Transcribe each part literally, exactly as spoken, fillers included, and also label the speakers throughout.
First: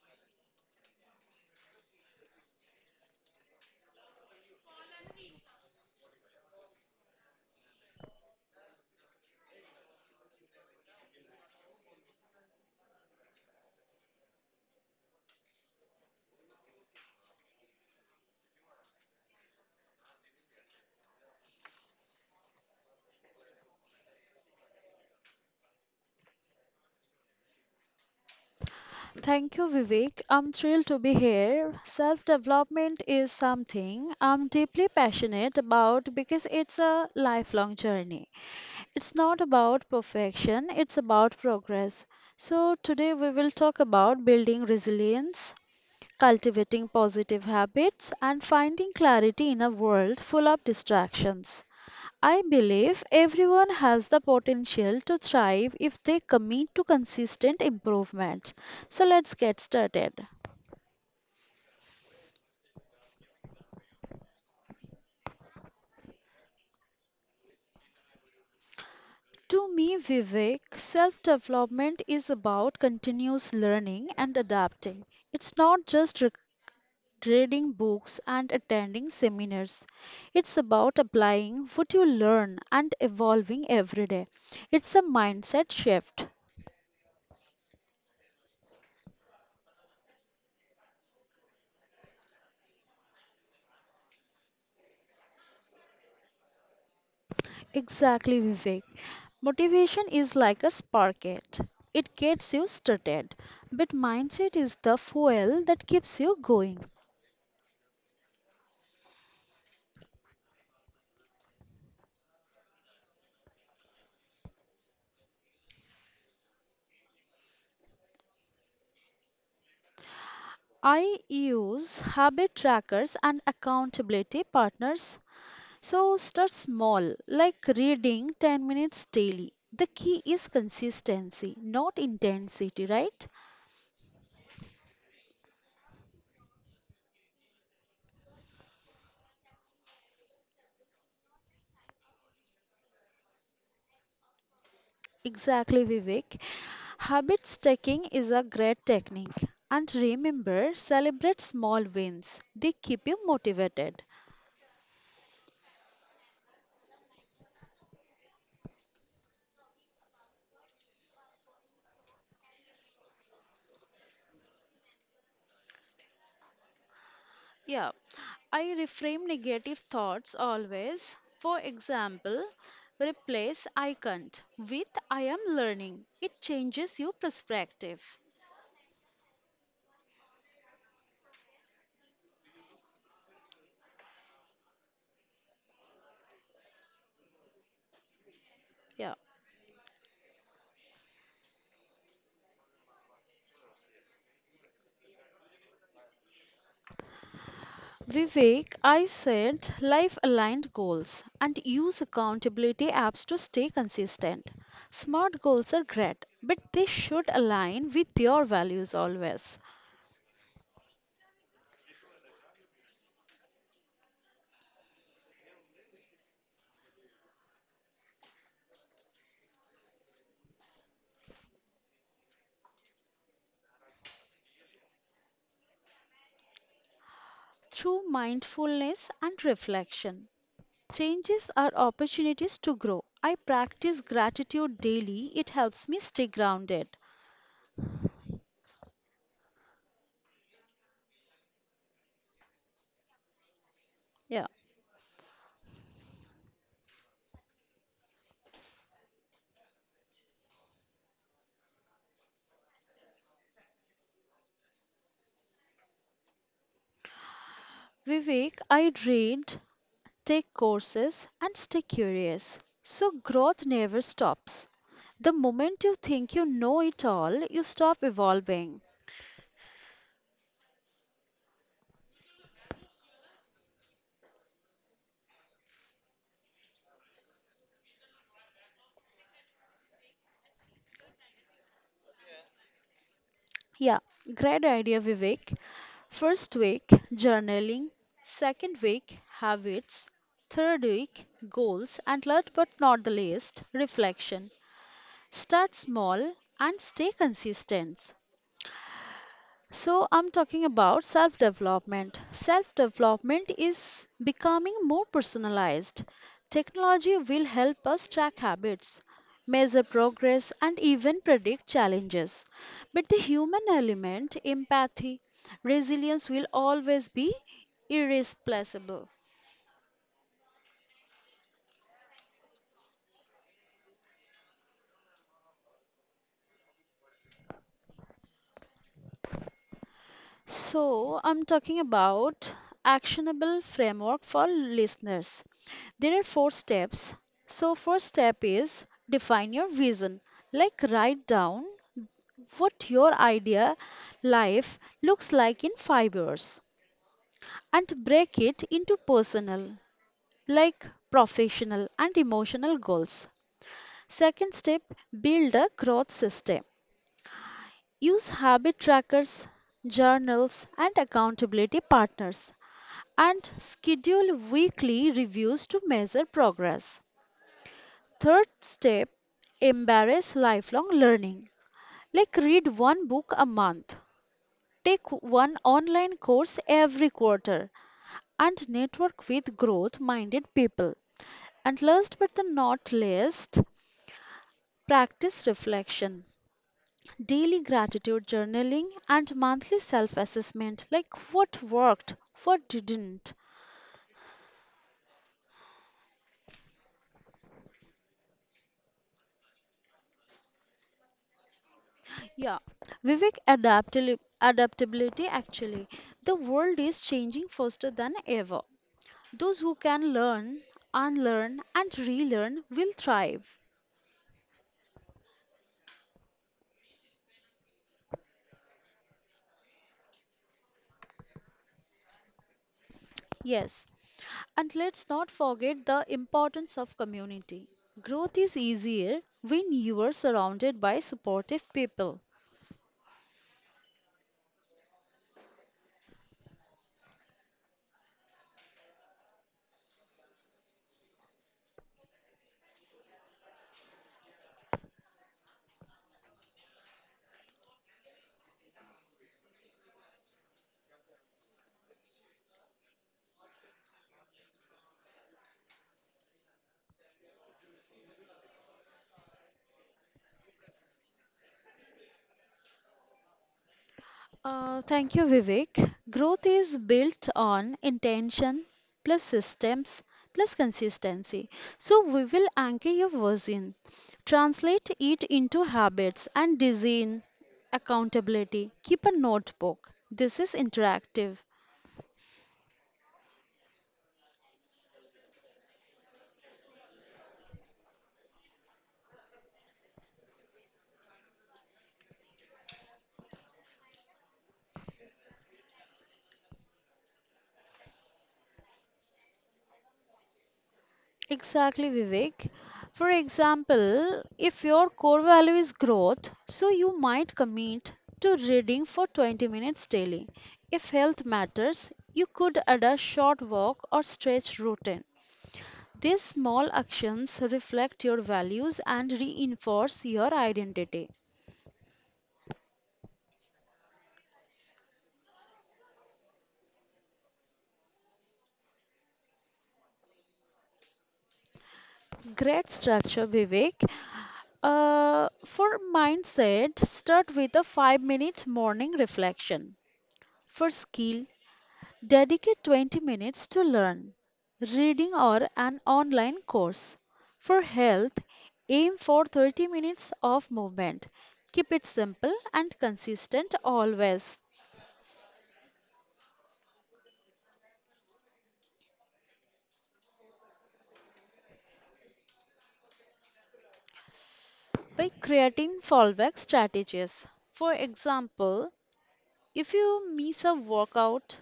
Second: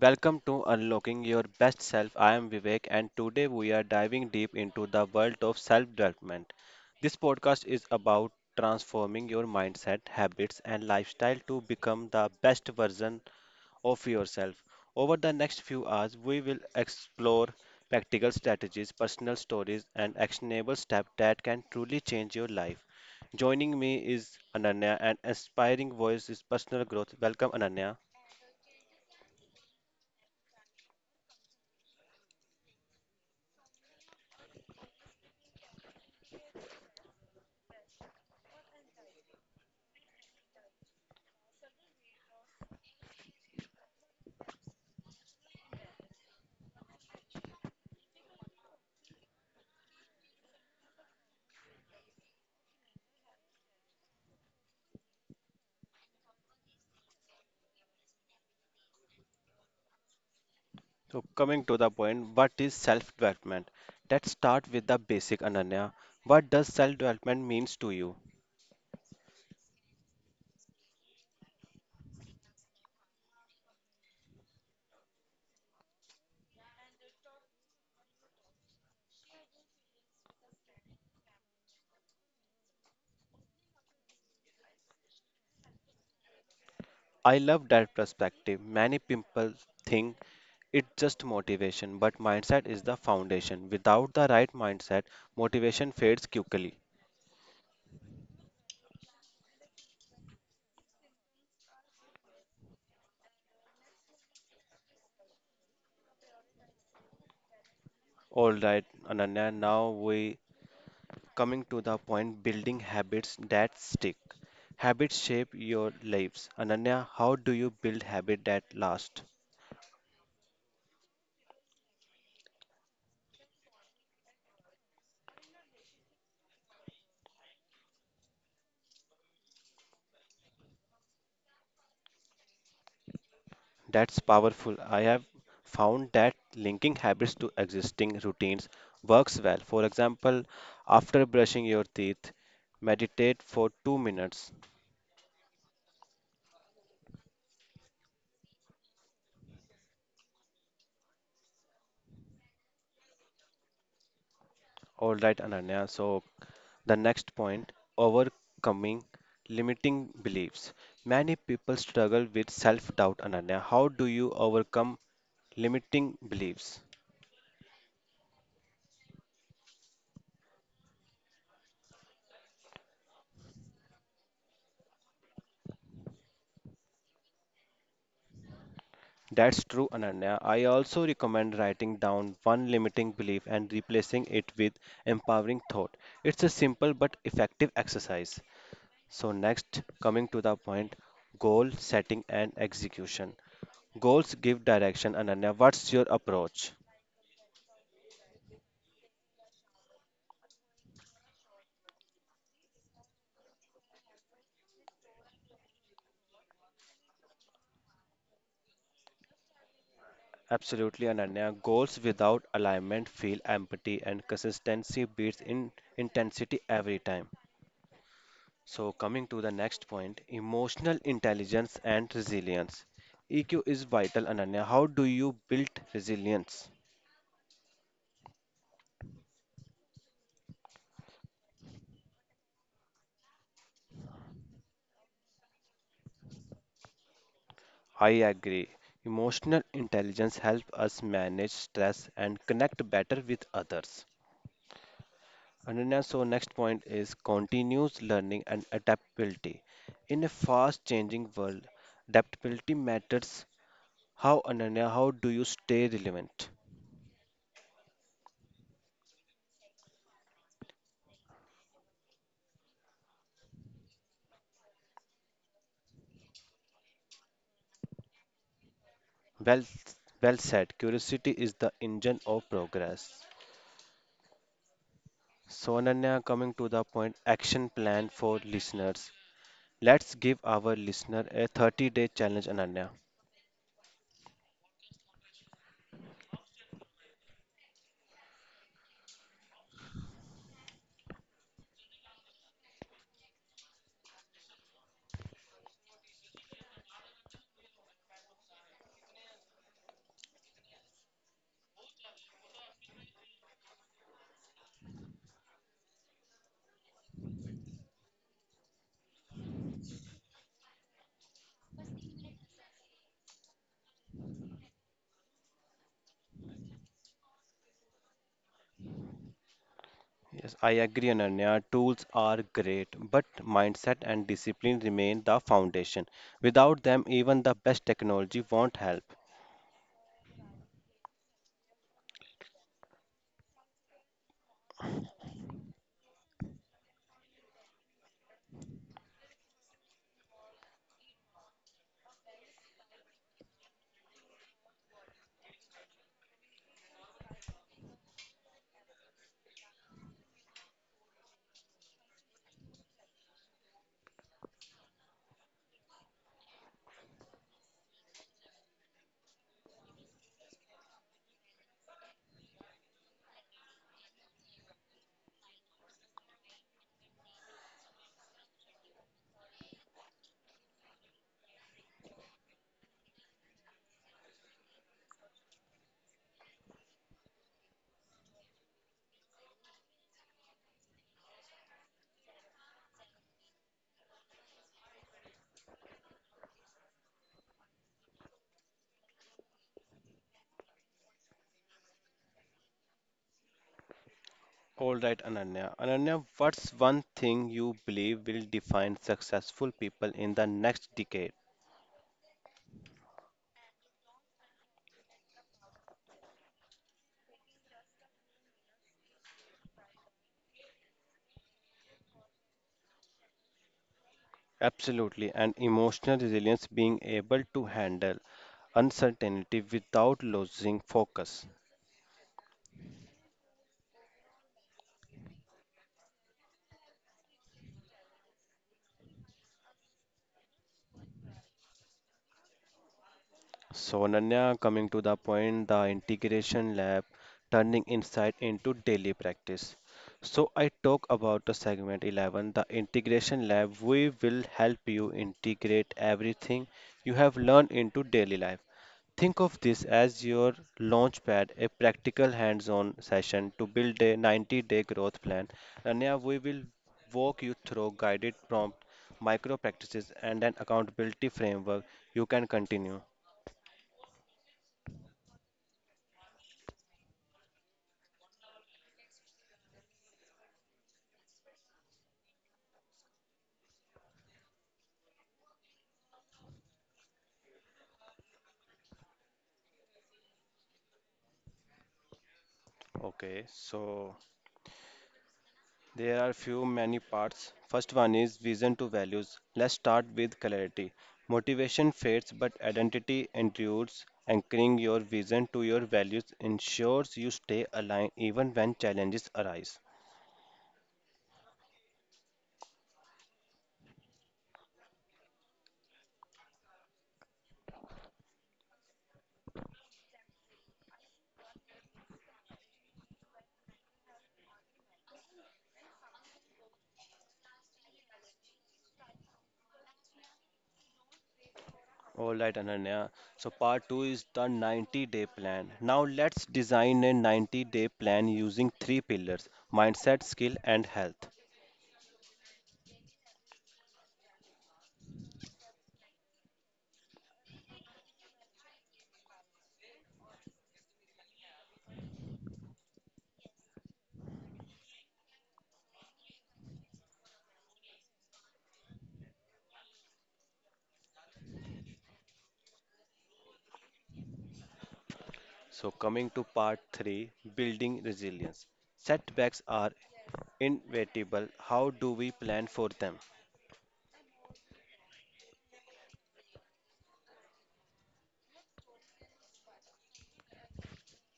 Speaker 1: Welcome to Unlocking Your Best Self. I am Vivek, and today we are diving deep into the world of self development. This podcast is about transforming your mindset, habits, and lifestyle to become the best version of yourself. Over the next few hours, we will explore practical strategies, personal stories, and actionable steps that can truly change your life. Joining me is Ananya, an inspiring voice is personal growth. Welcome, Ananya.
Speaker 2: Thank you, Vivek. I'm thrilled to be here. Self development is something I'm deeply passionate about because it's a lifelong journey. It's not about perfection, it's about progress. So, today we will talk about building resilience, cultivating positive habits, and finding clarity in a world full of distractions. I believe everyone has the potential to thrive if they commit to consistent improvement. So let's get started.
Speaker 1: So coming to the point, what is self-development? Let's start with the basic, Ananya. What does self-development means to you?
Speaker 2: To me, Vivek, self development is about continuous learning and adapting. It's not just re- reading books and attending seminars, it's about applying what you learn and evolving every day. It's a mindset shift.
Speaker 1: I love that perspective. Many people think it's just motivation, but mindset is the foundation. Without the right mindset, motivation fades quickly.
Speaker 2: Exactly, Vivek. Motivation is like a sparket. It gets you started, but mindset is the fuel that keeps you going.
Speaker 1: All right, Ananya, now we coming to the point, building habits that stick. Habits shape your lives. Ananya, how do you build habit that last?
Speaker 2: I use habit trackers and accountability partners. So start small, like reading ten minutes daily. The key is consistency, not intensity, right?
Speaker 1: That's powerful. I have found that linking habits to existing routines works well. For example, after brushing your teeth, meditate for two minutes.
Speaker 2: Exactly, Vivek. Habit stacking is a great technique. And remember, celebrate small wins. They keep you motivated.
Speaker 1: All right, Ananya. So, the next point, overcoming limiting beliefs. Many people struggle with self doubt, Ananya. How do you overcome limiting beliefs?
Speaker 2: Yeah, I reframe negative thoughts always. For example, replace I can't with I am learning. It changes your perspective.
Speaker 1: That's true, Ananya. I also recommend writing down one limiting belief and replacing it with empowering thought. It's a simple but effective exercise.
Speaker 2: Yeah.
Speaker 1: So, next, coming to the point, goal setting and execution. Goals give direction, Ananya. What's your approach?
Speaker 2: Vivek, I set life aligned goals and use accountability apps to stay consistent. Smart goals are great, but they should align with your values always.
Speaker 1: Absolutely, Ananya. Goals without alignment feel empty, and consistency beats in intensity every time. So, coming to the next point, emotional intelligence and resilience. E Q is vital, Ananya. How do you build resilience?
Speaker 2: Through mindfulness and reflection, changes are opportunities to grow. I practice gratitude daily, it helps me stay grounded.
Speaker 1: I agree. Emotional intelligence helps us manage stress and connect better with others.
Speaker 2: Yeah.
Speaker 1: Ananya, so next point is continuous learning and adaptability. In a fast changing world, adaptability matters. How, Ananya, how do you stay relevant?
Speaker 2: Vivek, I read take courses, and stay curious. So, growth never stops. The moment you think you know it all, you stop evolving.
Speaker 1: Well, well said. Curiosity is the engine of progress. So, Ananya, coming to the point, action plan for listeners. Let's give our listener a thirty day challenge, Ananya.
Speaker 2: Yeah, great idea, Vivek. First week, journaling. Second week, habits. Third week, goals. And last but not the least, reflection. Start small and stay consistent. So, I'm talking about self development. Self development is becoming more personalized. Technology will help us track habits, measure progress, and even predict challenges. But the human element, empathy, resilience will always be irreplaceable.
Speaker 1: Yes, I agree, Ananya. Tools are great, but mindset and discipline remain the foundation. Without them, even the best technology won't help.
Speaker 2: So, I'm talking about actionable framework for listeners. There are four steps. So, first step is define your vision. Like write down what your idea life looks like in five years and break it into personal, like professional and emotional goals. Second step, build a growth system. Use habit trackers, journals, and accountability partners, and schedule weekly reviews to measure progress. Third step, embrace lifelong learning. Like read one book a month, take one online course every quarter, and network with growth minded people. And last but the not least, practice reflection. Daily gratitude journaling and monthly self assessment, like what worked, what didn't.
Speaker 1: All right, Ananya. Ananya, what's one thing you believe will define successful people in the next decade?
Speaker 2: Yeah, Vivek, adaptali- adaptability actually. The world is changing faster than ever. Those who can learn, unlearn, and relearn will thrive.
Speaker 1: Absolutely, and emotional resilience being able to handle uncertainty without losing focus.
Speaker 2: Yes, and let's not forget the importance of community. Growth is easier when you are surrounded by supportive people.
Speaker 1: So, Nanya, coming to the point, the integration lab, turning insight into daily practice. So, I talk about the segment eleven, the integration lab. We will help you integrate everything you have learned into daily life. Think of this as your launch pad, a practical hands on session to build a ninety day growth plan. Nanya, we will walk you through guided prompt, micro practices, and an accountability framework. You can continue.
Speaker 2: Uh, thank you, Vivek. Growth is built on intention plus systems plus consistency. So we will anchor your vision, translate it into habits and design accountability. Keep a notebook. This is interactive.
Speaker 1: Okay, so there are few many parts. First one is vision to values. Let's start with clarity. Motivation fades, but identity endures. Anchoring your vision to your values ensures you stay aligned even when challenges arise.
Speaker 2: Exactly, Vivek. For example, if your core value is growth, so you might commit to reading for twenty minutes daily. If health matters, you could add a short walk or stretch routine. These small actions reflect your values and reinforce your identity.
Speaker 1: All right, Ananya. So part two is the ninety-day plan. Now let's design a ninety-day plan using three pillars: mindset, skill, and health.
Speaker 2: Great structure, Vivek. Uh, for mindset, start with a five minute morning reflection. For skill, dedicate twenty minutes to learn, reading or an online course. For health, aim for thirty minutes of movement. Keep it simple and consistent always,
Speaker 1: So, coming to part three, building resilience. Setbacks are inevitable. How do we plan for them?
Speaker 2: by creating fallback strategies. For example, if you miss a workout,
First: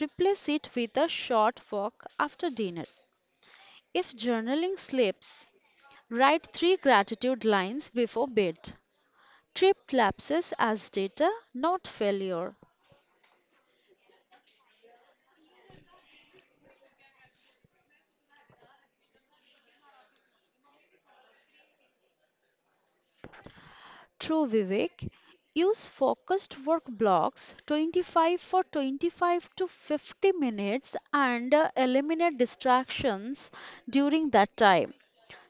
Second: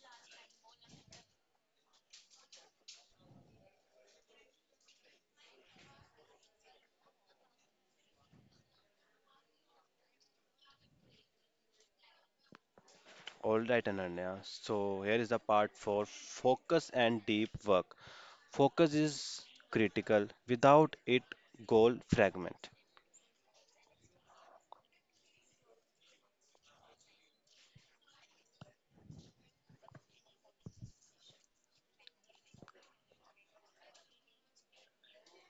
Speaker 2: replace it with a short walk after dinner. If journaling slips, write three gratitude lines before bed. Trip lapses as data, not failure.
Speaker 1: All right, Ananya. So, here is the part four: focus and deep work. Focus is critical, without it, goal fragment.
Speaker 2: True Vivek, use focused work blocks twenty-five for twenty-five to fifty minutes, and uh, eliminate distractions during that time.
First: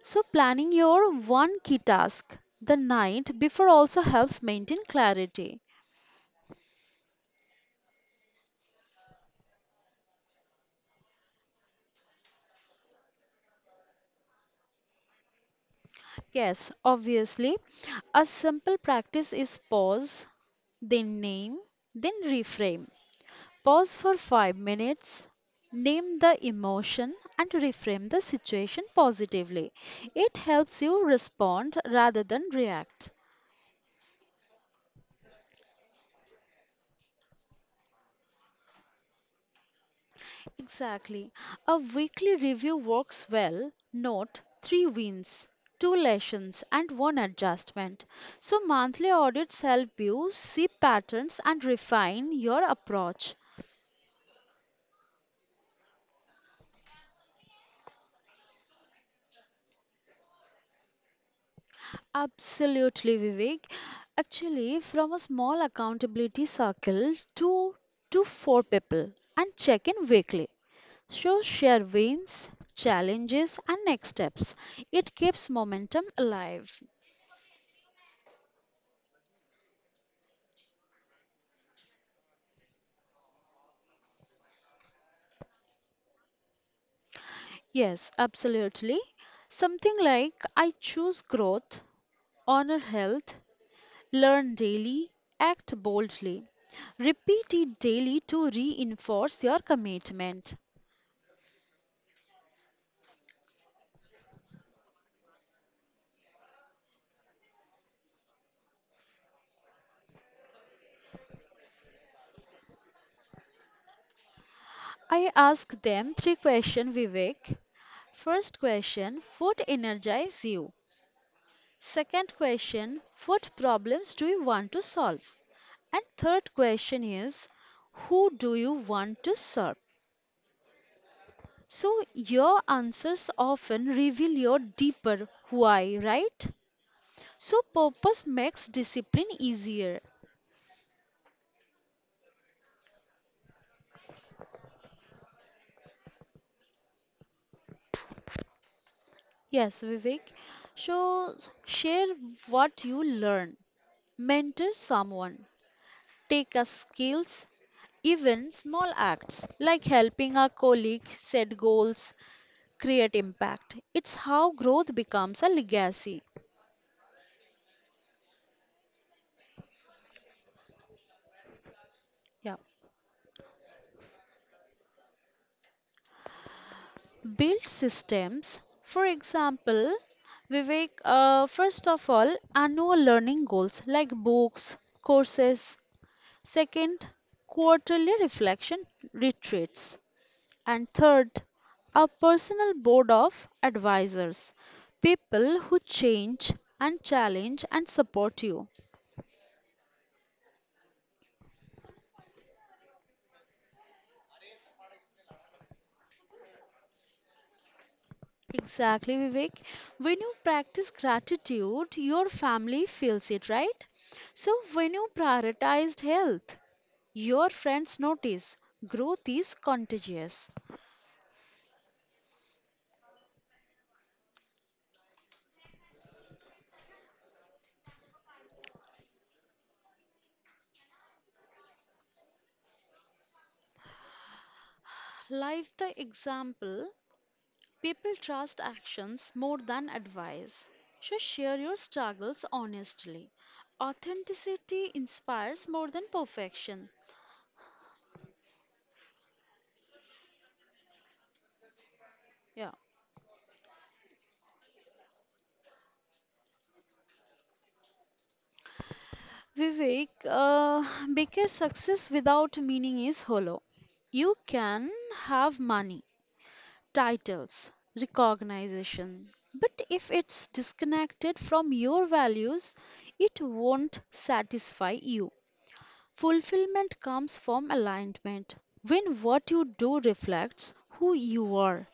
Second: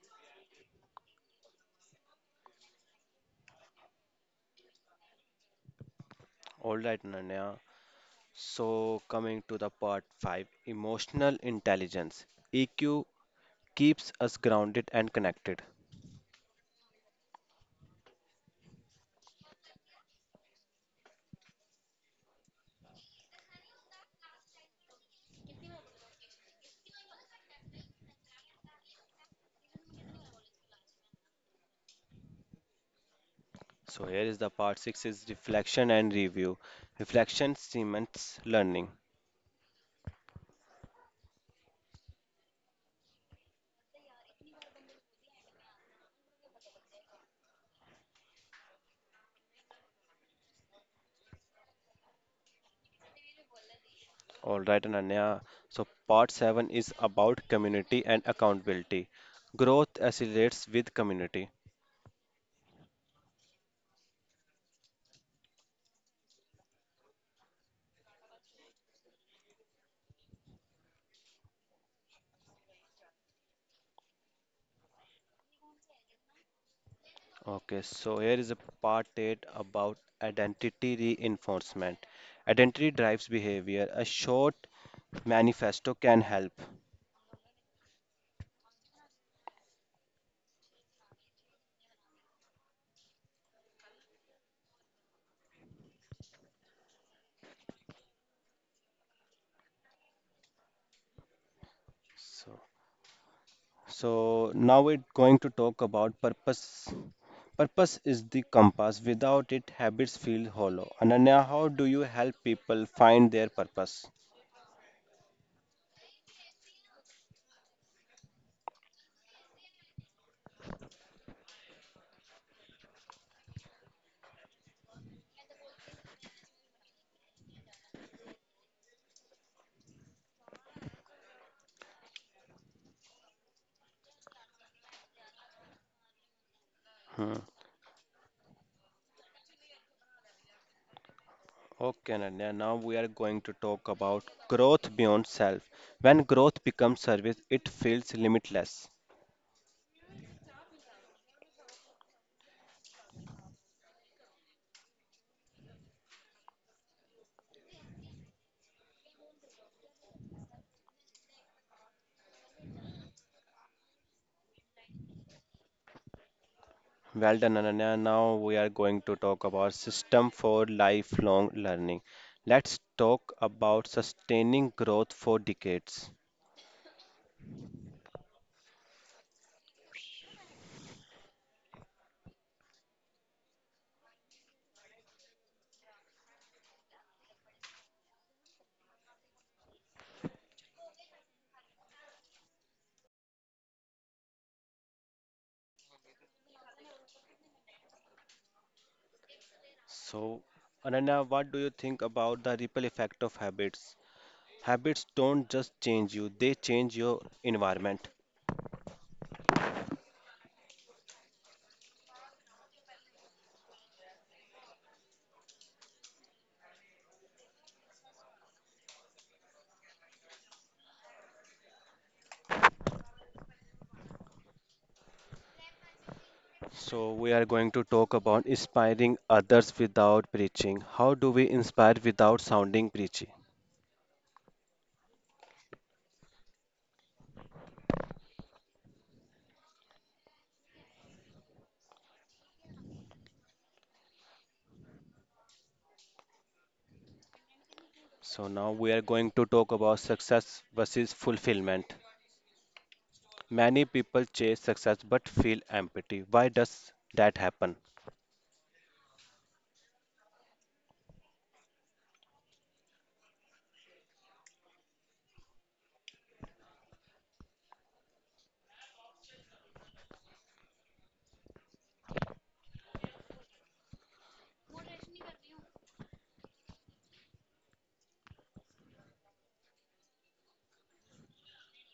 Speaker 2: So, planning your one key task the night before also helps maintain clarity.
Speaker 1: All right, Ananya. So, coming to the part five, emotional intelligence. E Q keeps us grounded and connected.
Speaker 2: Yes, obviously, a simple practice is pause, then name, then reframe. Pause for five minutes, name the emotion, and reframe the situation positively. It helps you respond rather than react.
Speaker 1: So here is the part six is reflection and review. Reflection cements learning.
Speaker 2: Exactly. A weekly review works well. Note three wins, two lessons, and one adjustment. So, monthly audits help you see patterns and refine your approach.
Speaker 1: All right, Ananya. So part seven is about community and accountability. Growth accelerates with community.
Speaker 2: Absolutely, Vivek. Actually, from a small accountability circle to to four people and check in weekly. So share wins, challenges and next steps. It keeps momentum alive.
Speaker 1: Okay, so here is a part eight about identity reinforcement. Identity drives behavior. A short manifesto can help.
Speaker 2: Yes, absolutely. Something like I choose growth, honor health, learn daily, act boldly. Repeat it daily to reinforce your commitment.
Speaker 1: So, so now we're going to talk about purpose. Purpose is the compass. Without it, habits feel hollow. Ananya, how do you help people find their purpose?
Speaker 2: I ask them three questions, Vivek. First question, what energizes you? Second question, what problems do you want to solve? And third question is, who do you want to serve? So your answers often reveal your deeper why, right?
Speaker 1: Hmm.
Speaker 2: So purpose makes discipline easier.
Speaker 1: Okay, Ananya, now we are going to talk about growth beyond self. When growth becomes service, it feels limitless.
Speaker 2: Yes, Vivek. So s- share what you learn. Mentor someone. Take a skills. Even small acts like helping a colleague set goals create impact. It's how growth becomes a legacy.
Speaker 1: Well done, Ananya. Now we are going to talk about system for lifelong learning.
Speaker 2: Yeah.
Speaker 1: Let's talk about sustaining growth for decades.
Speaker 2: Build systems. For example, Vivek, uh, first of all, annual learning goals like books, courses. Second, quarterly reflection retreats. And third, a personal board of advisors, people who change and challenge and support you.
Speaker 1: So, Ananya, what do you think about the ripple effect of habits? Habits don't just change you, they change your environment.
Speaker 2: Exactly, Vivek. When you practice gratitude, your family feels it, right? So, when you prioritized health, your friends notice growth is contagious.
Speaker 1: So, we are going to talk about inspiring others without preaching. How do we inspire without sounding preachy?
Speaker 2: Life the example, people trust actions more than advice. So, share your struggles honestly. Authenticity inspires more than perfection.
Speaker 1: So, now we are going to talk about success versus fulfillment.
Speaker 2: Yeah.
Speaker 1: Many people chase success but feel empty. Why does that happen?
Speaker 2: Vivek, uh, because success without meaning is hollow. You can have money, titles, recognition, but if it's disconnected from your values, it won't satisfy you. Fulfillment comes from alignment when what you do reflects who you are.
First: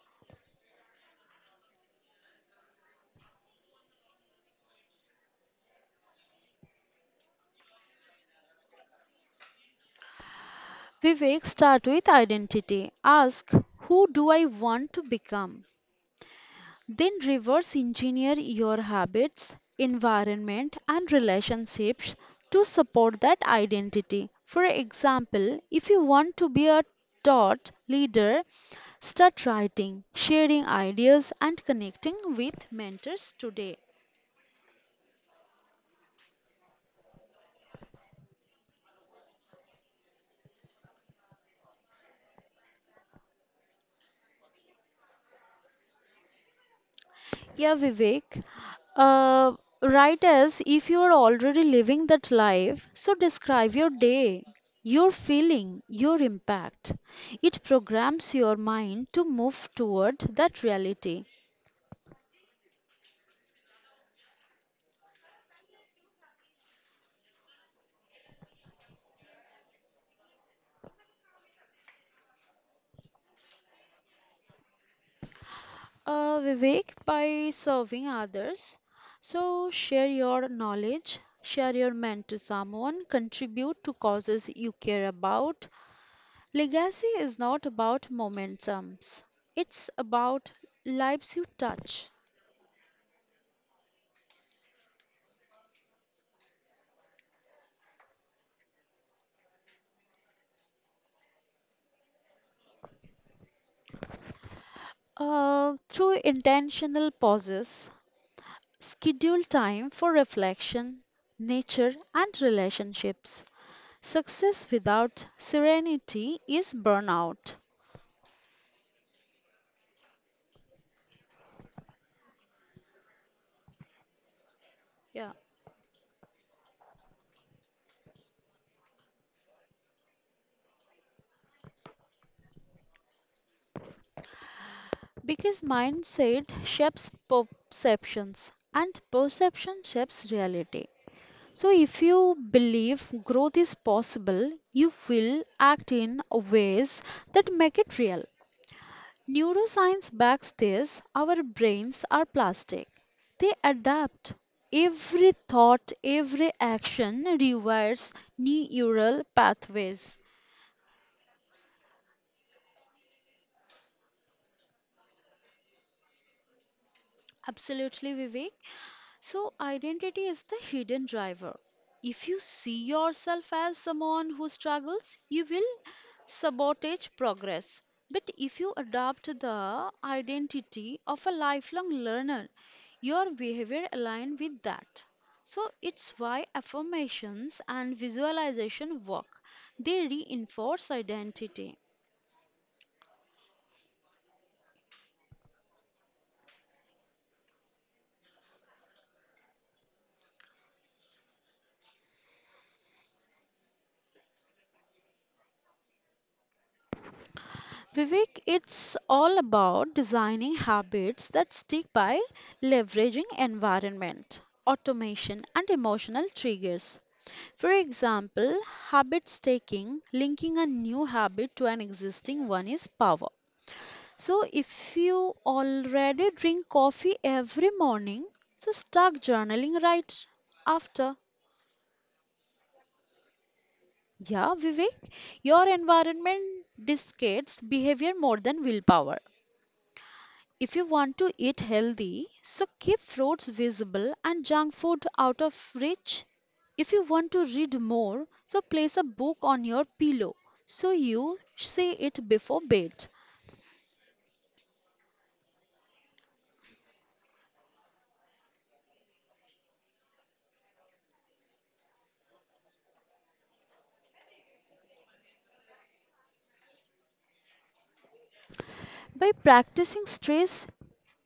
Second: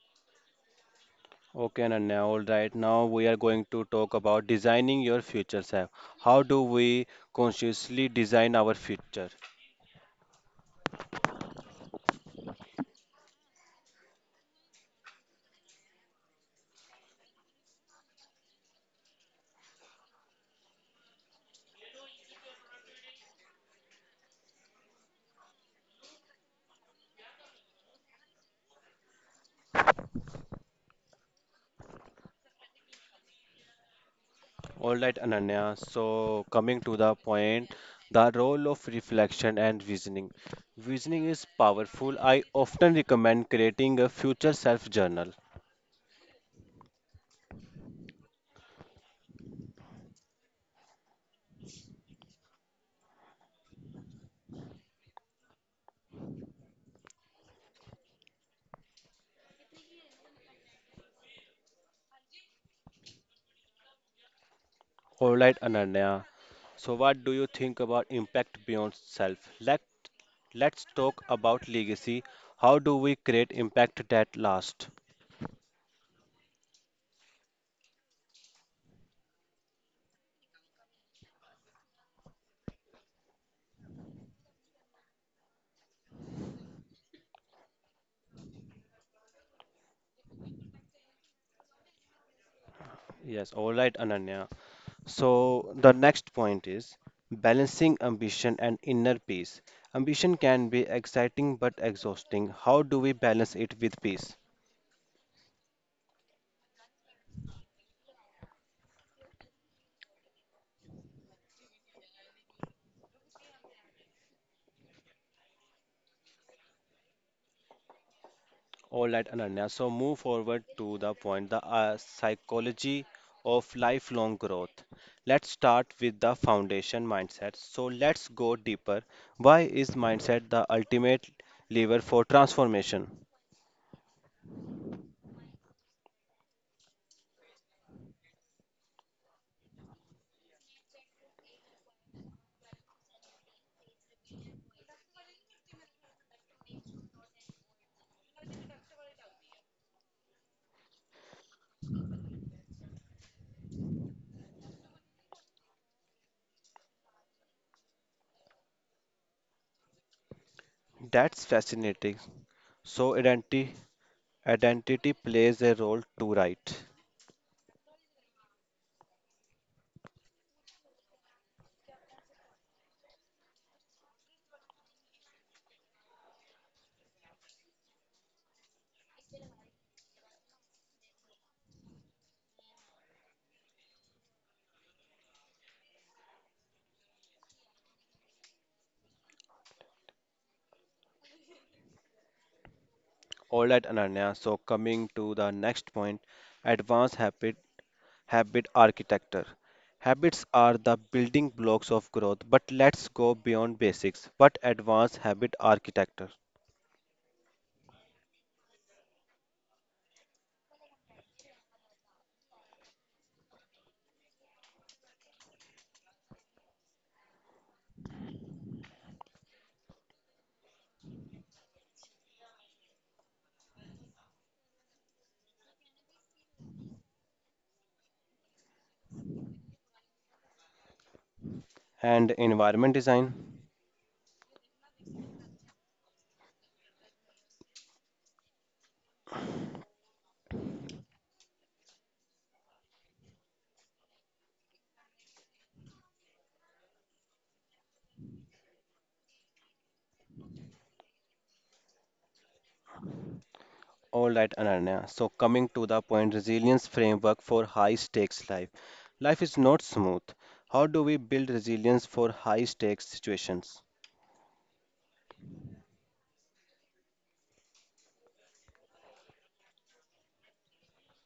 Speaker 1: Okay, Ananya, all right. Now we are going to talk about designing your future self. How do we consciously design our future?
Speaker 2: Vivek, start with identity. Ask, who do I want to become? Then reverse engineer your habits, environment, and relationships to support that identity. For example, if you want to be a thought leader, start writing, sharing ideas, and connecting with mentors today.
Speaker 1: All right, Ananya. So, coming to the point, the role of reflection and visioning. Visioning is powerful. I often recommend creating a future self journal.
Speaker 2: Yeah, Vivek. Uh, Write as if you are already living that life. So describe your day, your feeling, your impact. It programs your mind to move toward that reality.
Speaker 1: All right, Ananya. So, what do you think about impact beyond self? Let Let's talk about legacy. How do we create impact that lasts?
Speaker 2: Uh, Vivek, by serving others, so share your knowledge, share your mind to someone, contribute to causes you care about. Legacy is not about momentums, it's about lives you touch.
Speaker 1: Yes, all right, Ananya. So the next point is balancing ambition and inner peace. Ambition can be exciting but exhausting. How do we balance it with peace?
Speaker 2: Uh, through intentional pauses, schedule time for reflection, nature, and relationships. Success without serenity is burnout.
Speaker 1: All right, Ananya. So move forward to the point, the uh, psychology of lifelong growth.
Speaker 2: Yeah.
Speaker 1: Let's start with the foundation mindset. So let's go deeper. Why is mindset the ultimate lever for transformation?
Speaker 2: Because mindset shapes perceptions and perception shapes reality. So, if you believe growth is possible, you will act in ways that make it real. Neuroscience backs this. Our brains are plastic. They adapt. Every thought, every action rewires neural pathways.
Speaker 1: That's fascinating. So, identity Identity plays a role too, right?
Speaker 2: Absolutely, Vivek. So, identity is the hidden driver. If you see yourself as someone who struggles, you will sabotage progress. But if you adopt the identity of a lifelong learner, your behavior aligns with that. So, it's why affirmations and visualization work, they reinforce identity.
Speaker 1: All right, Ananya. So, coming to the next point, advanced habit, habit architecture. Habits are the building blocks of growth, but let's go beyond basics. What advanced habit architecture
Speaker 2: Vivek, it's all about designing habits that stick by leveraging environment, automation, and emotional triggers. For example, habit stacking, linking a new habit to an existing one is power. So, if you already drink coffee every morning, so start journaling right after.
Speaker 1: and environment design?
Speaker 2: Yeah, Vivek, your environment dictates behavior more than willpower. If you want to eat healthy, so keep fruits visible and junk food out of reach. If you want to read more, so place a book on your pillow so you see it before bed.
Speaker 1: All right, Ananya. So, coming to the point, resilience framework for high stakes life. Life is not smooth. How do we build resilience for high stakes situations?
Speaker 2: By practicing stress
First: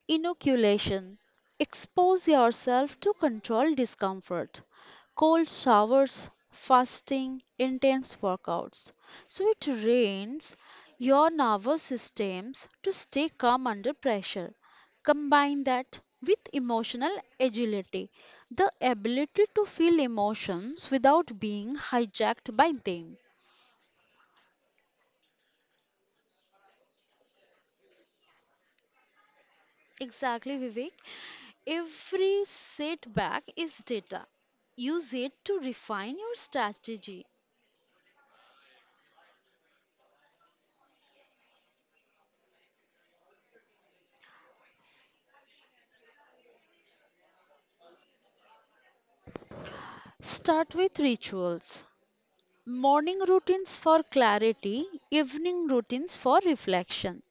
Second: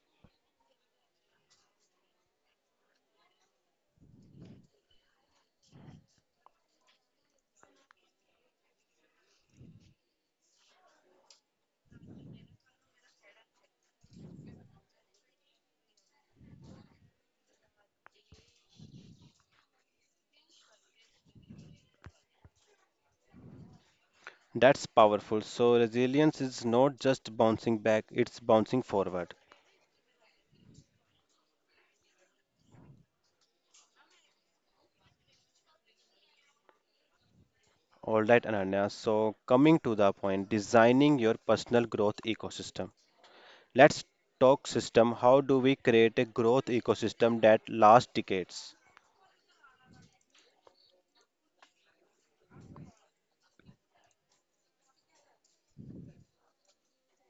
Speaker 2: inoculation. Expose yourself to control discomfort. Cold showers, fasting, intense workouts. So it trains your nervous systems to stay calm under pressure. Combine that with emotional agility, the ability to feel emotions without being hijacked by them.
Speaker 1: That's powerful. So, resilience is not just bouncing back, it's bouncing forward.
Speaker 2: Exactly, Vivek. Every setback is data. Use it to refine your strategy.
Speaker 1: All right, Ananya. So, coming to the point, designing your personal growth ecosystem. Let's talk system. How do we create a growth ecosystem that lasts decades?
Speaker 2: Start with rituals. Morning routines for clarity, evening routines for reflection.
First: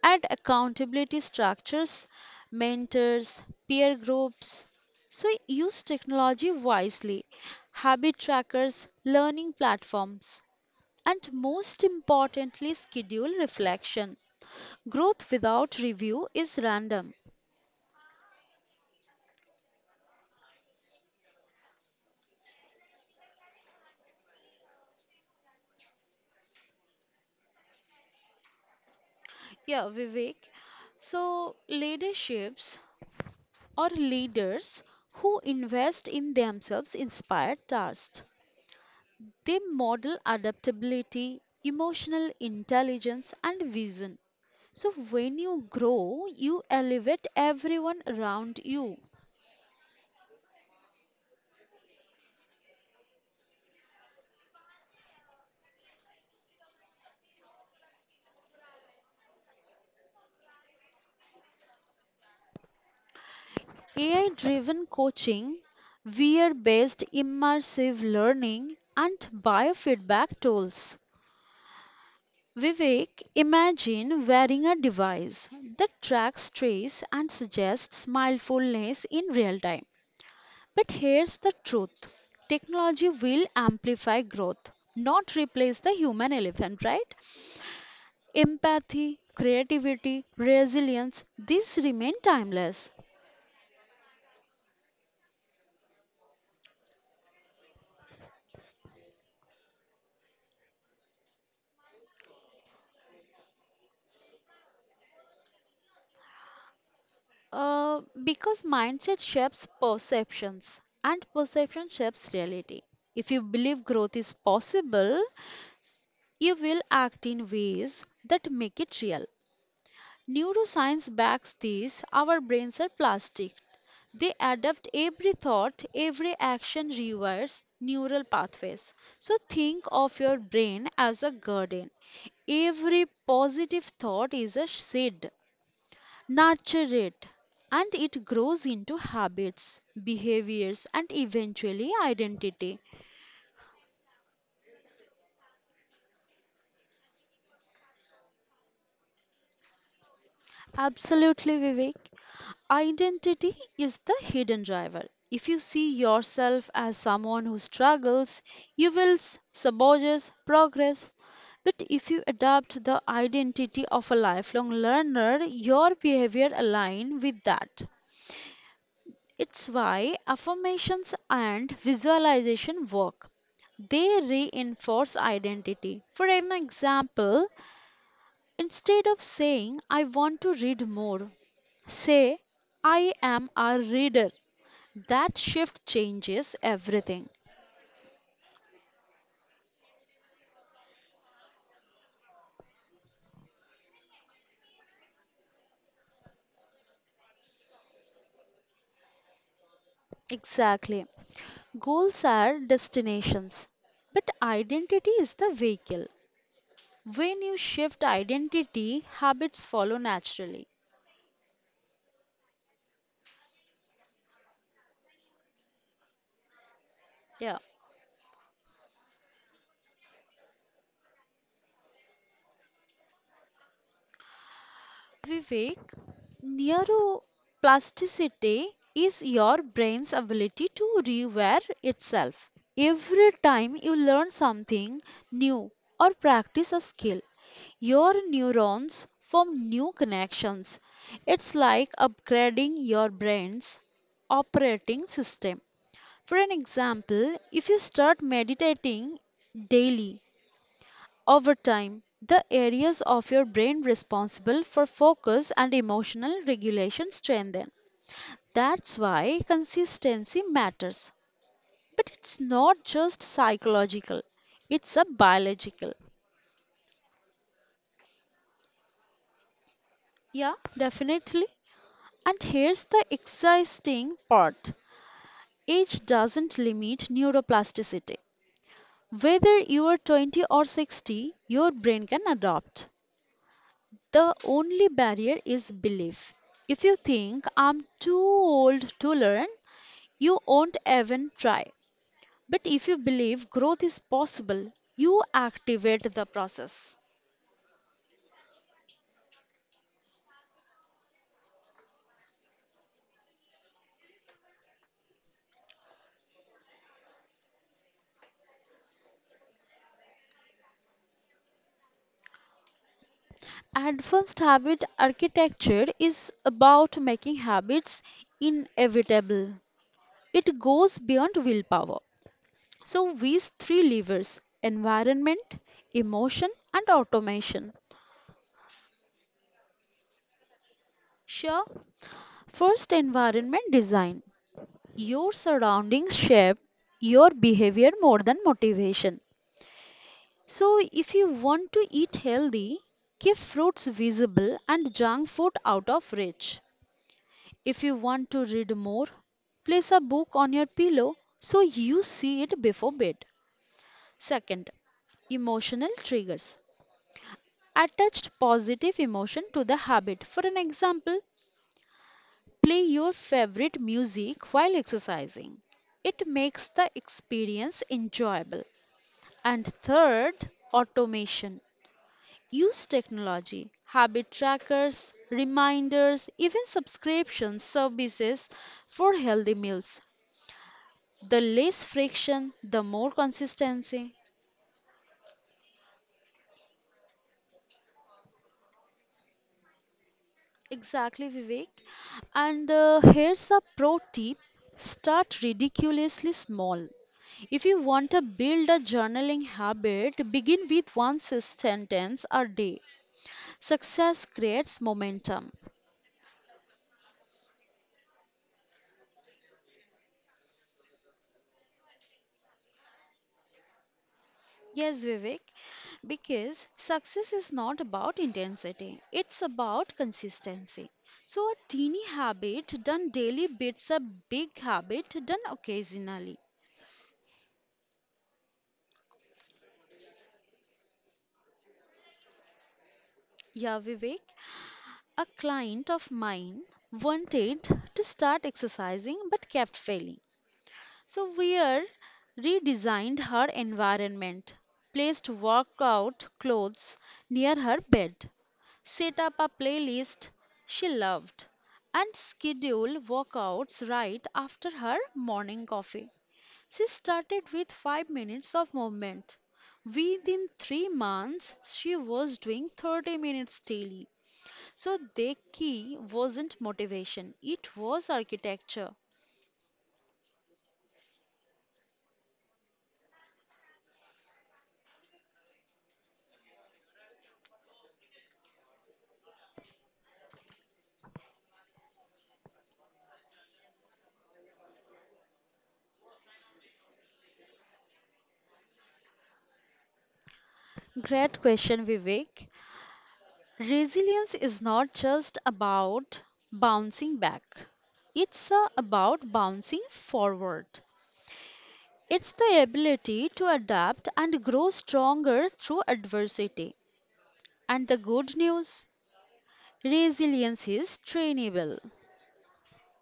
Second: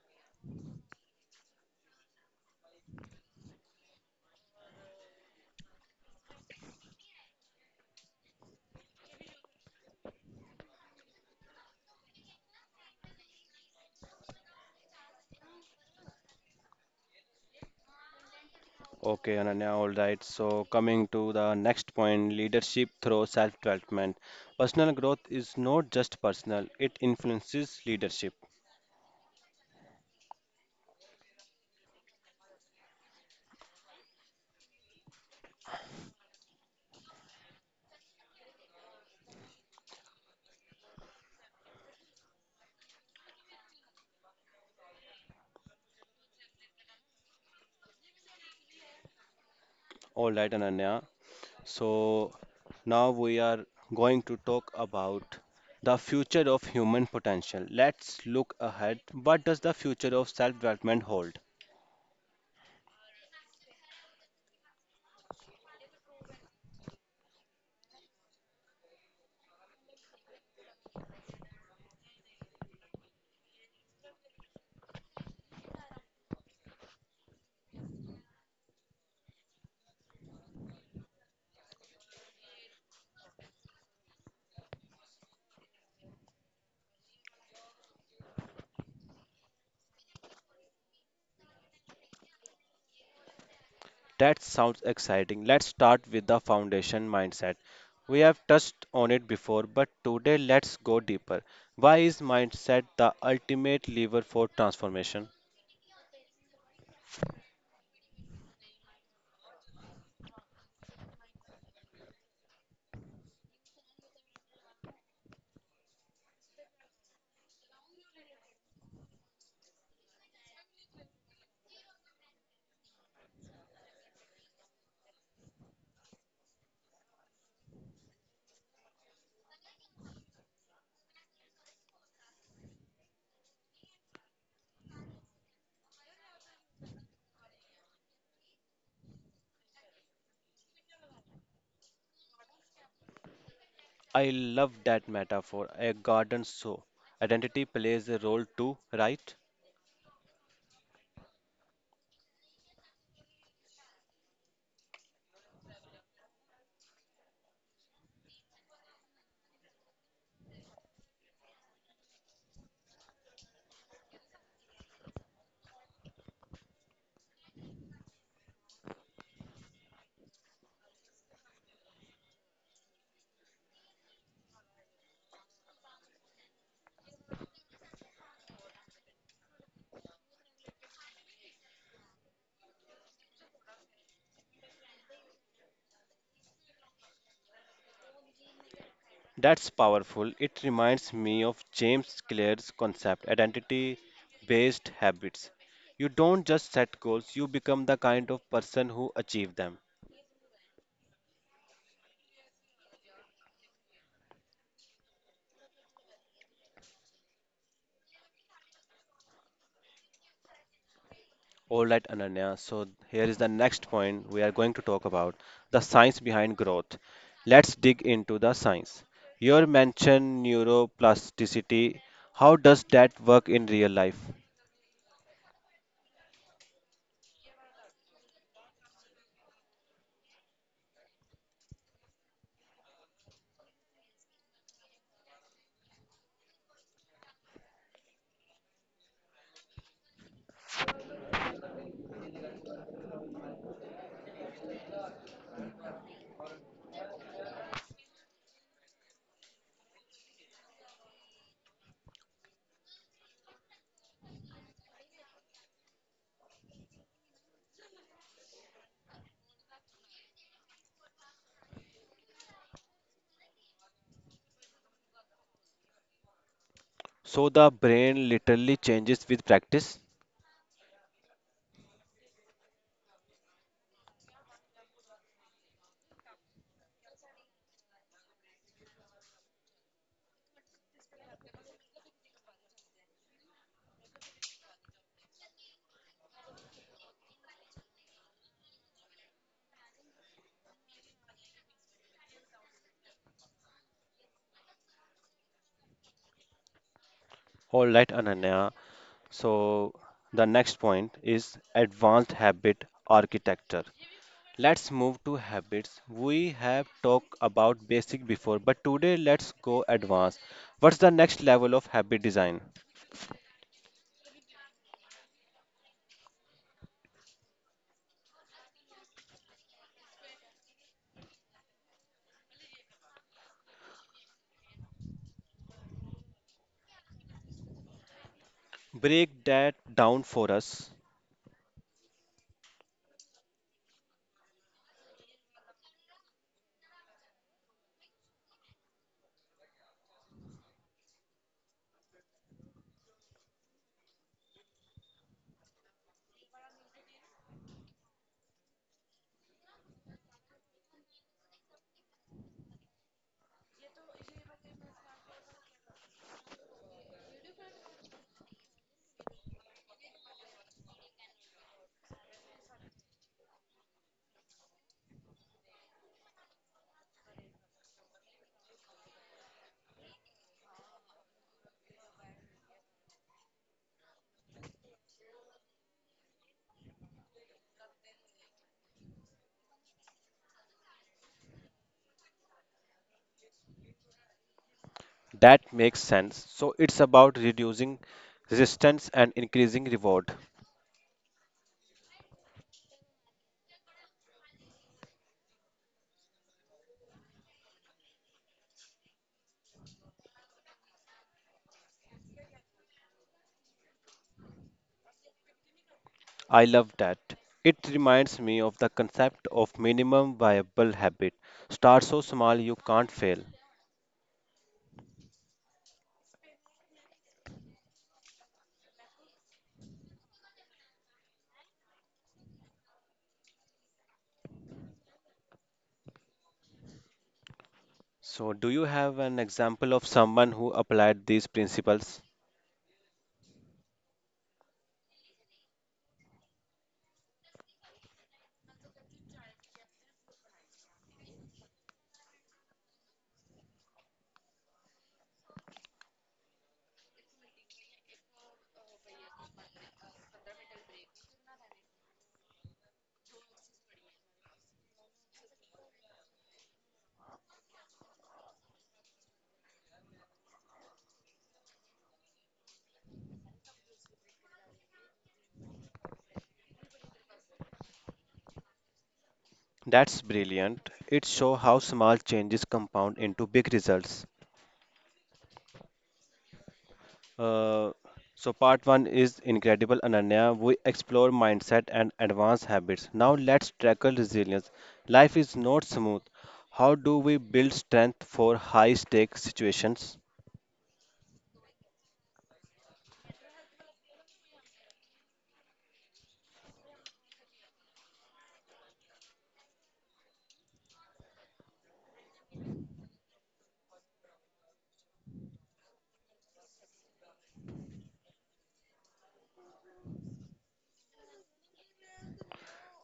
Speaker 2: Add accountability structures, mentors, peer groups. So use technology wisely, habit trackers, learning platforms, and most importantly, schedule reflection. Growth without review is random.
Speaker 1: Okay, Ananya, all right. So, coming to the next point, leadership through self-development. Personal growth is not just personal, it influences leadership.
Speaker 2: Yeah, Vivek. So, leaderships or leaders who invest in themselves inspire trust. They model adaptability, emotional intelligence, and vision. So, when you grow, you elevate everyone around you.
Speaker 1: All right, Ananya. So, now we are going to talk about the future of human potential. Let's look ahead. What does the future of self development hold?
Speaker 2: A I driven coaching, V R based immersive learning, and biofeedback tools, Vivek, imagine wearing a device that tracks trace and suggests mindfulness in real time. But here's the truth, technology will amplify growth, not replace the human elephant, right? Empathy, creativity, resilience, these remain timeless.
Speaker 1: That sounds exciting. Let's start with the foundation mindset. We have touched on it before, but today let's go deeper. Why is mindset the ultimate lever for transformation?
Speaker 2: Uh, because mindset shapes perceptions and perception shapes reality. If you believe growth is possible, you will act in ways that make it real. Neuroscience backs this. Our brains are plastic. They adapt every thought, every action rewires neural pathways. So think of your brain as a garden. Every positive thought is a seed. Nurture it, and it grows into habits, behaviors, and eventually identity.
Speaker 1: I love that metaphor. A garden, so identity plays a role too, right?
Speaker 2: Absolutely, Vivek. Identity is the hidden driver. If you see yourself as someone who struggles, you will s- sabotage progress. But if you adopt the identity of a lifelong learner, your behavior align with that. It's why affirmations and visualization work, they reinforce identity. For an example, instead of saying, I want to read more, say, I am a reader. That shift changes everything.
Speaker 1: That's powerful. It reminds me of James Clear's concept, identity based habits. You don't just set goals, you become the kind of person who achieve them.
Speaker 2: Exactly. Goals are destinations, but identity is the vehicle. When you shift identity, habits follow naturally.
Speaker 1: All right, Ananya. So here is the next point we are going to talk about, the science behind growth.
Speaker 2: Yeah.
Speaker 1: Let's dig into the science. You mentioned neuroplasticity. How does that work in real life?
Speaker 2: Vivek, neuroplasticity is your brain's ability to rewire itself. Every time you learn something new or practice a skill, your neurons form new connections. It's like upgrading your brain's operating system. For an example, if you start meditating daily, over time, the areas of your brain responsible for focus and emotional regulation strengthen. That's why consistency matters. But it's not just psychological, it's a biological.
Speaker 1: So the brain literally changes with practice.
Speaker 2: Yeah, definitely. And here's the exciting part, age doesn't limit neuroplasticity. Whether you are twenty or sixty, your brain can adapt. The only barrier is belief. If you think I'm too old to learn, you won't even try. But if you believe growth is possible, you activate the process.
Speaker 1: All right, Ananya. So, the next point is advanced habit architecture. Let's move to habits. We have talked about basic before, but today let's go advanced. What's the next level of habit design?
Speaker 2: Advanced habit architecture is about making habits inevitable. It goes beyond willpower. So, these three levers: environment, emotion, and automation.
Speaker 1: Break that down for us.
Speaker 2: Sure, first environment design. Your surroundings shape your behavior more than motivation. So, if you want to eat healthy, keep fruits visible and junk food out of reach. If you want to read more, place a book on your pillow so you see it before bed. Second, emotional triggers. Attached positive emotion to the habit. For an example, play your favorite music while exercising. It makes the experience enjoyable. And third, automation. Use technology, habit trackers, reminders, even subscription services for healthy meals. The less friction, the more consistency.
Speaker 1: That makes sense. So, it's about reducing resistance and increasing reward.
Speaker 2: Exactly, Vivek. And uh, here's a pro tip, start ridiculously small. If you want to build a journaling habit, begin with one s- sentence a day. Success creates momentum.
Speaker 1: I love that. It reminds me of the concept of minimum viable habit. Start so small you can't fail.
Speaker 2: Yes, Vivek, because success is not about intensity, it's about consistency. So, a teeny habit done daily beats a big habit done occasionally.
Speaker 1: So, do you have an example of someone who applied these principles?
Speaker 2: Yeah, Vivek, a client of mine wanted to start exercising but kept failing. So Weir redesigned her environment, placed workout clothes near her bed, set up a playlist she loved, and scheduled workouts right after her morning coffee. She started with five minutes of movement. Within three months, she was doing thirty minutes daily. So, the key wasn't motivation, it was architecture.
Speaker 1: That's brilliant. It shows how small changes compound into big results. Uh, so, part one is incredible, Ananya. We explore mindset and advanced habits. Now, let's tackle resilience. Life is not smooth. How do we build strength for high stake situations?
Speaker 2: Great question, Vivek. Resilience is not just about bouncing back, it's uh, about bouncing forward. It's the ability to adapt and grow stronger through adversity. And the good news, resilience is trainable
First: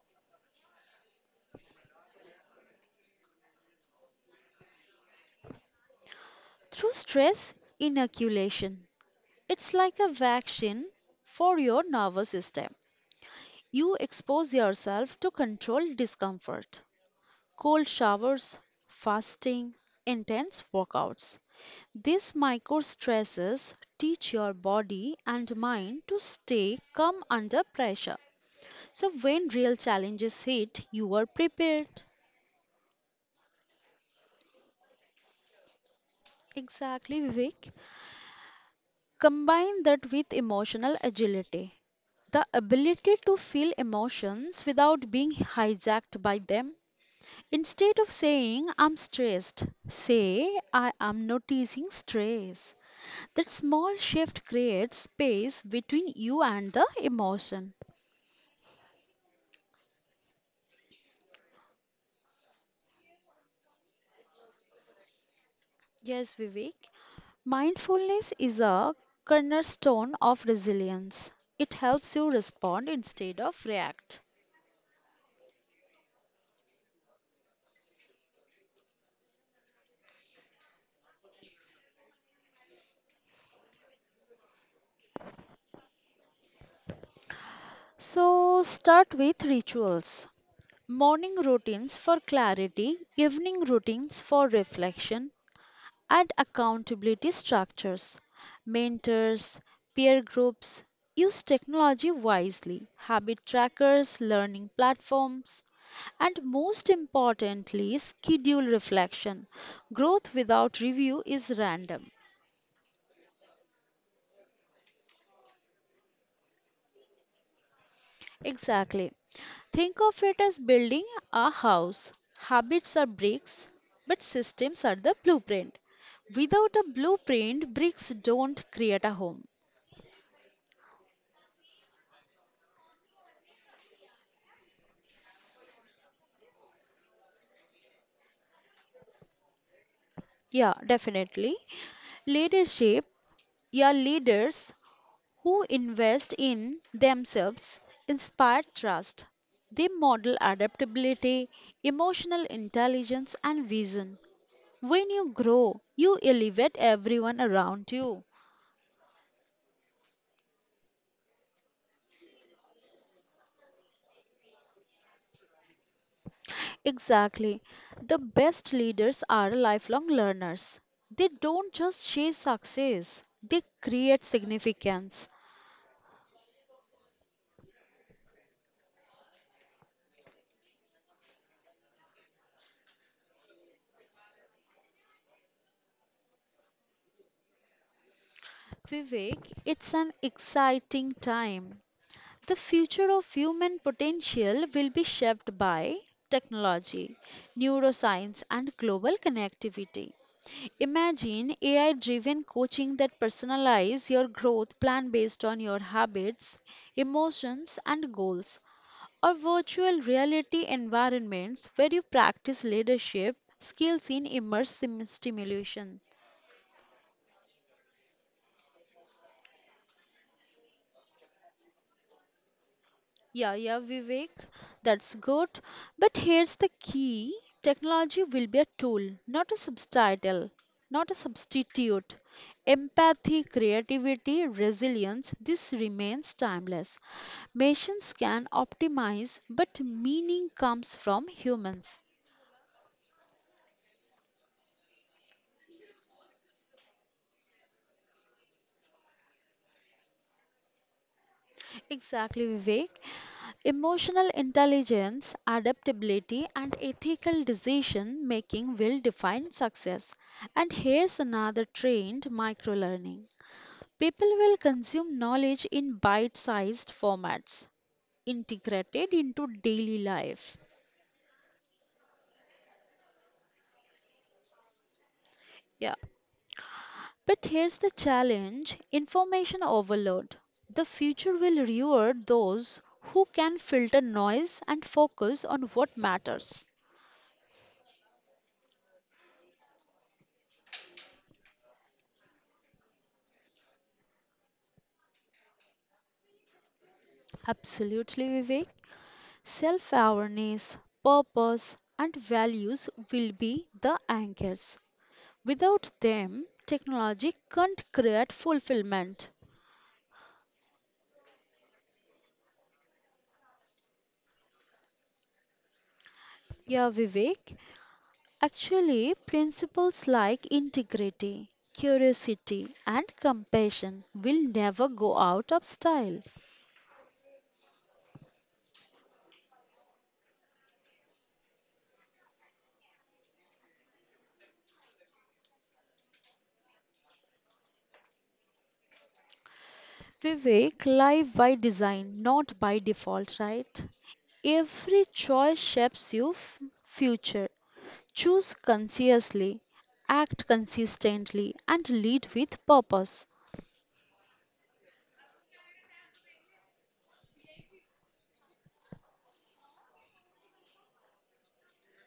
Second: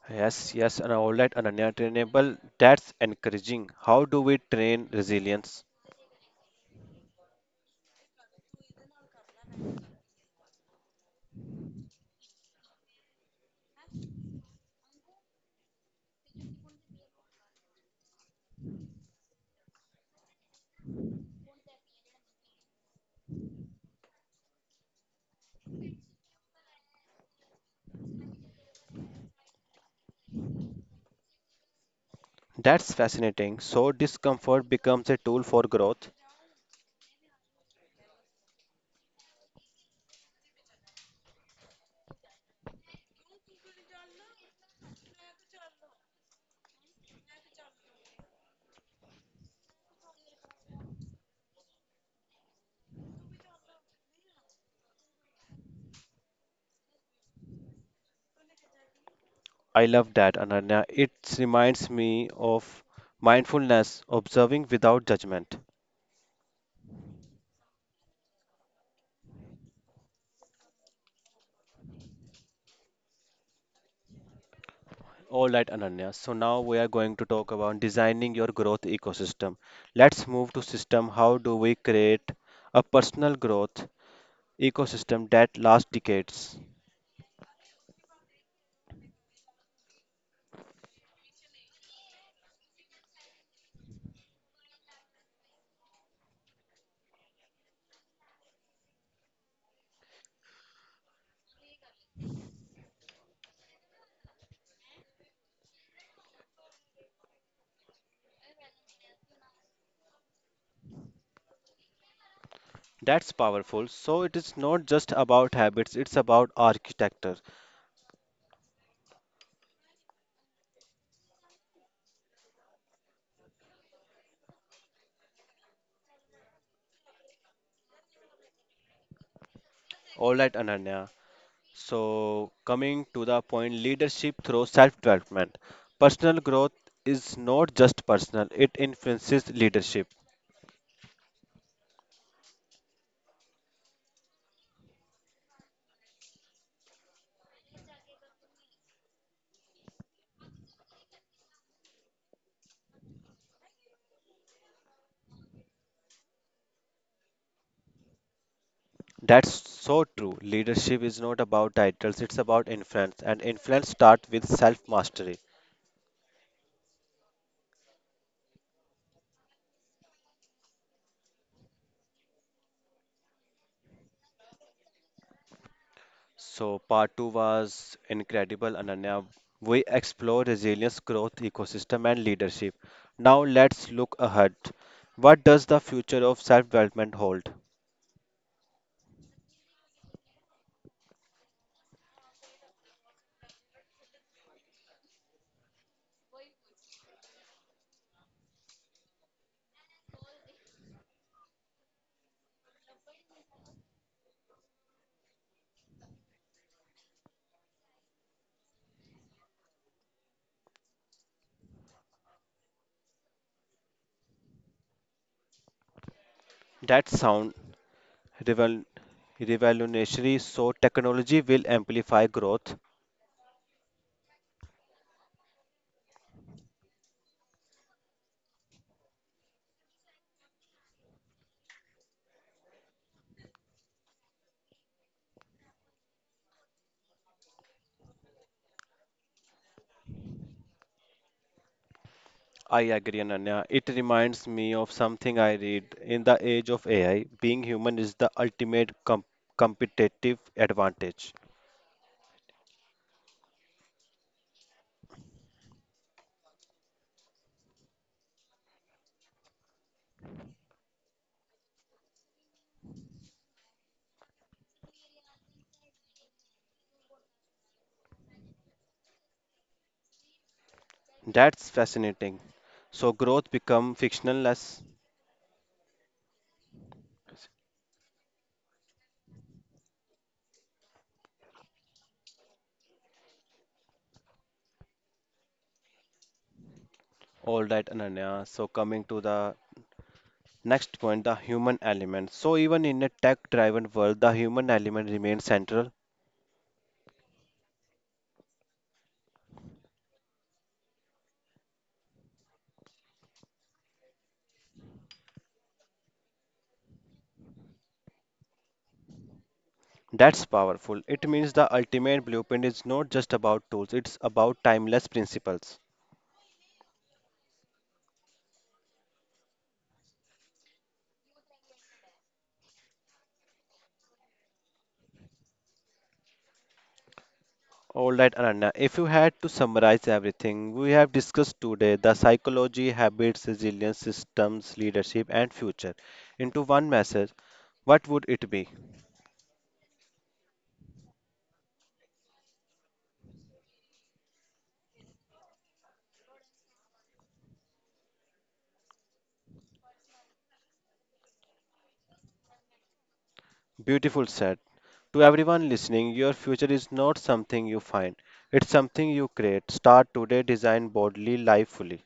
Speaker 1: Yes, yes, and all right, Ananya. Trainable, that's encouraging. How do we train resilience?
Speaker 2: through stress inoculation. It's like a vaccine for your nervous system. You expose yourself to controlled discomfort, cold showers, fasting, intense workouts. These micro stresses teach your body and mind to stay calm under pressure. So, when real challenges hit, you are prepared.
Speaker 1: That's fascinating. So discomfort becomes a tool for growth.
Speaker 2: Exactly, Vivek. Combine that with emotional agility, the ability to feel emotions without being hijacked by them. Instead of saying, I'm stressed, say, I am noticing stress. That small shift creates space between you and the emotion.
Speaker 1: I love that, Ananya. It reminds me of mindfulness, observing without judgment.
Speaker 2: Yes, Vivek. Mindfulness is a cornerstone of resilience. It helps you respond instead of react.
Speaker 1: All right, Ananya. So now we are going to talk about designing your growth ecosystem. Let's move to system. How do we create a personal growth ecosystem that lasts decades?
Speaker 2: So, start with rituals. Morning routines for clarity, evening routines for reflection, and accountability structures. Mentors, peer groups, use technology wisely. Habit trackers, learning platforms, and most importantly, schedule reflection. Growth without review is random.
Speaker 1: That's powerful. So it is not just about habits, it's about architecture.
Speaker 2: Exactly. Think of it as building a house. Habits are bricks, but systems are the blueprint. Without a blueprint, bricks don't create a home.
Speaker 1: All right, Ananya. So, coming to the point, leadership through self development. Personal growth is not just personal, it influences leadership.
Speaker 2: Yeah, definitely. Leadership, yeah, leaders who invest in themselves inspire trust. They model adaptability, emotional intelligence, and vision. When you grow, you elevate everyone around you.
Speaker 1: That's so true. Leadership is not about titles, it's about influence, and influence starts with self mastery.
Speaker 2: Exactly. The best leaders are lifelong learners. They don't just chase success, they create significance.
Speaker 1: So, part two was incredible, Ananya. We explore resilience, growth, ecosystem, and leadership. Now, let's look ahead. What does the future of self development hold?
Speaker 2: Vivek, it's an exciting time. The future of human potential will be shaped by technology, neuroscience, and global connectivity. Imagine A I driven coaching that personalize your growth plan based on your habits, emotions, and goals, or virtual reality environments where you practice leadership skills in immersive stimulation.
Speaker 1: That sound revel- revolutionary. So, technology will amplify growth.
Speaker 2: Yeah, yeah, Vivek, that's good. But here's the key, technology will be a tool, not a subtitle, not a substitute. Empathy, creativity, resilience, this remains timeless. Machines can optimize, but meaning comes from humans.
Speaker 1: I agree, Ananya. It reminds me of something I read. In the age of A I, being human is the ultimate com- competitive advantage.
Speaker 2: Exactly, Vivek. Emotional intelligence, adaptability, and ethical decision making will define success. And here's another trend, microlearning. People will consume knowledge in bite sized formats, integrated into daily life.
Speaker 1: That's fascinating. So, growth become fictionless.
Speaker 2: Yeah. But here's the challenge, information overload. The future will reward those who can filter noise and focus on what matters.
Speaker 1: All right, Ananya. So, coming to the next point, the human element. So, even in a tech-driven world, the human element remains central.
Speaker 2: Absolutely, Vivek. Self awareness, purpose, and values will be the anchors. Without them, technology can't create fulfillment.
Speaker 1: That's powerful. It means the ultimate blueprint is not just about tools, it's about timeless principles.
Speaker 2: Yeah, Vivek. Actually, principles like integrity, curiosity, and compassion will never go out of style.
Speaker 1: All right, Ananya, if you had to summarize everything we have discussed today, the psychology, habits, resilience, systems, leadership, and future, into one message, what would it be?
Speaker 2: Vivek, live by design, not by default, right? Every choice shapes your f- future. Choose consciously, act consistently, and lead with purpose.
Speaker 1: Beautiful said. To everyone listening, your future is not something you find, it's something you create. Start today, design boldly, live fully.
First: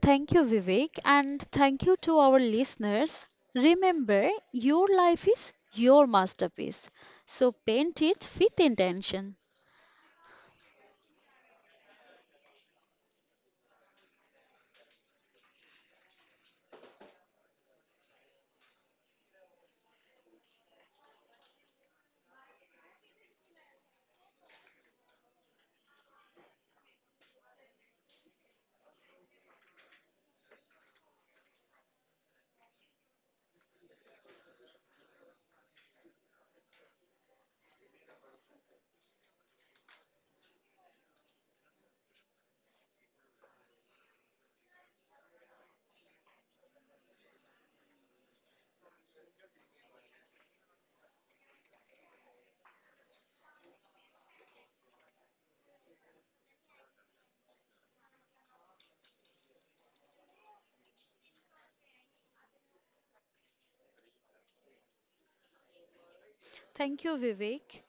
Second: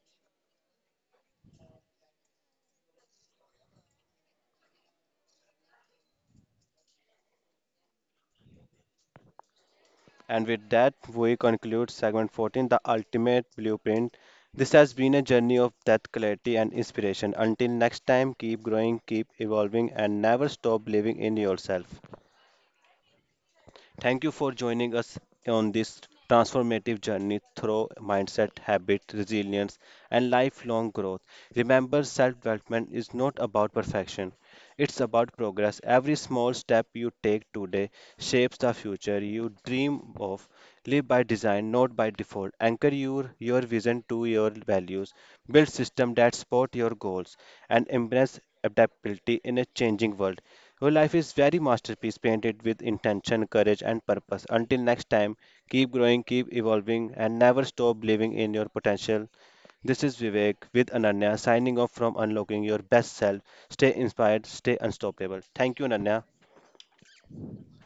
Speaker 2: Thank you, Vivek, and thank you to our listeners. Remember, your life is your masterpiece, so paint it with intention.
Speaker 1: And with that, we conclude segment fourteen, the ultimate blueprint. This has been a journey of depth, clarity, and inspiration. Until next time, keep growing, keep evolving, and never stop believing in yourself. Thank you for joining us on this transformative journey through mindset, habit, resilience, and lifelong growth. Remember, self development is not about perfection, it's about progress. Every small step you take today shapes the future you dream of. Live by design, not by default. Anchor your, your vision to your values. Build systems that support your goals and embrace adaptability in a changing world. Your life is very masterpiece painted with intention, courage, and purpose. Until next time, keep growing, keep evolving, and never stop believing in your potential. This is Vivek with Ananya signing off from Unlocking Your Best Self. Stay inspired, stay unstoppable. Thank you, Ananya.
Speaker 2: Thank you, Vivek.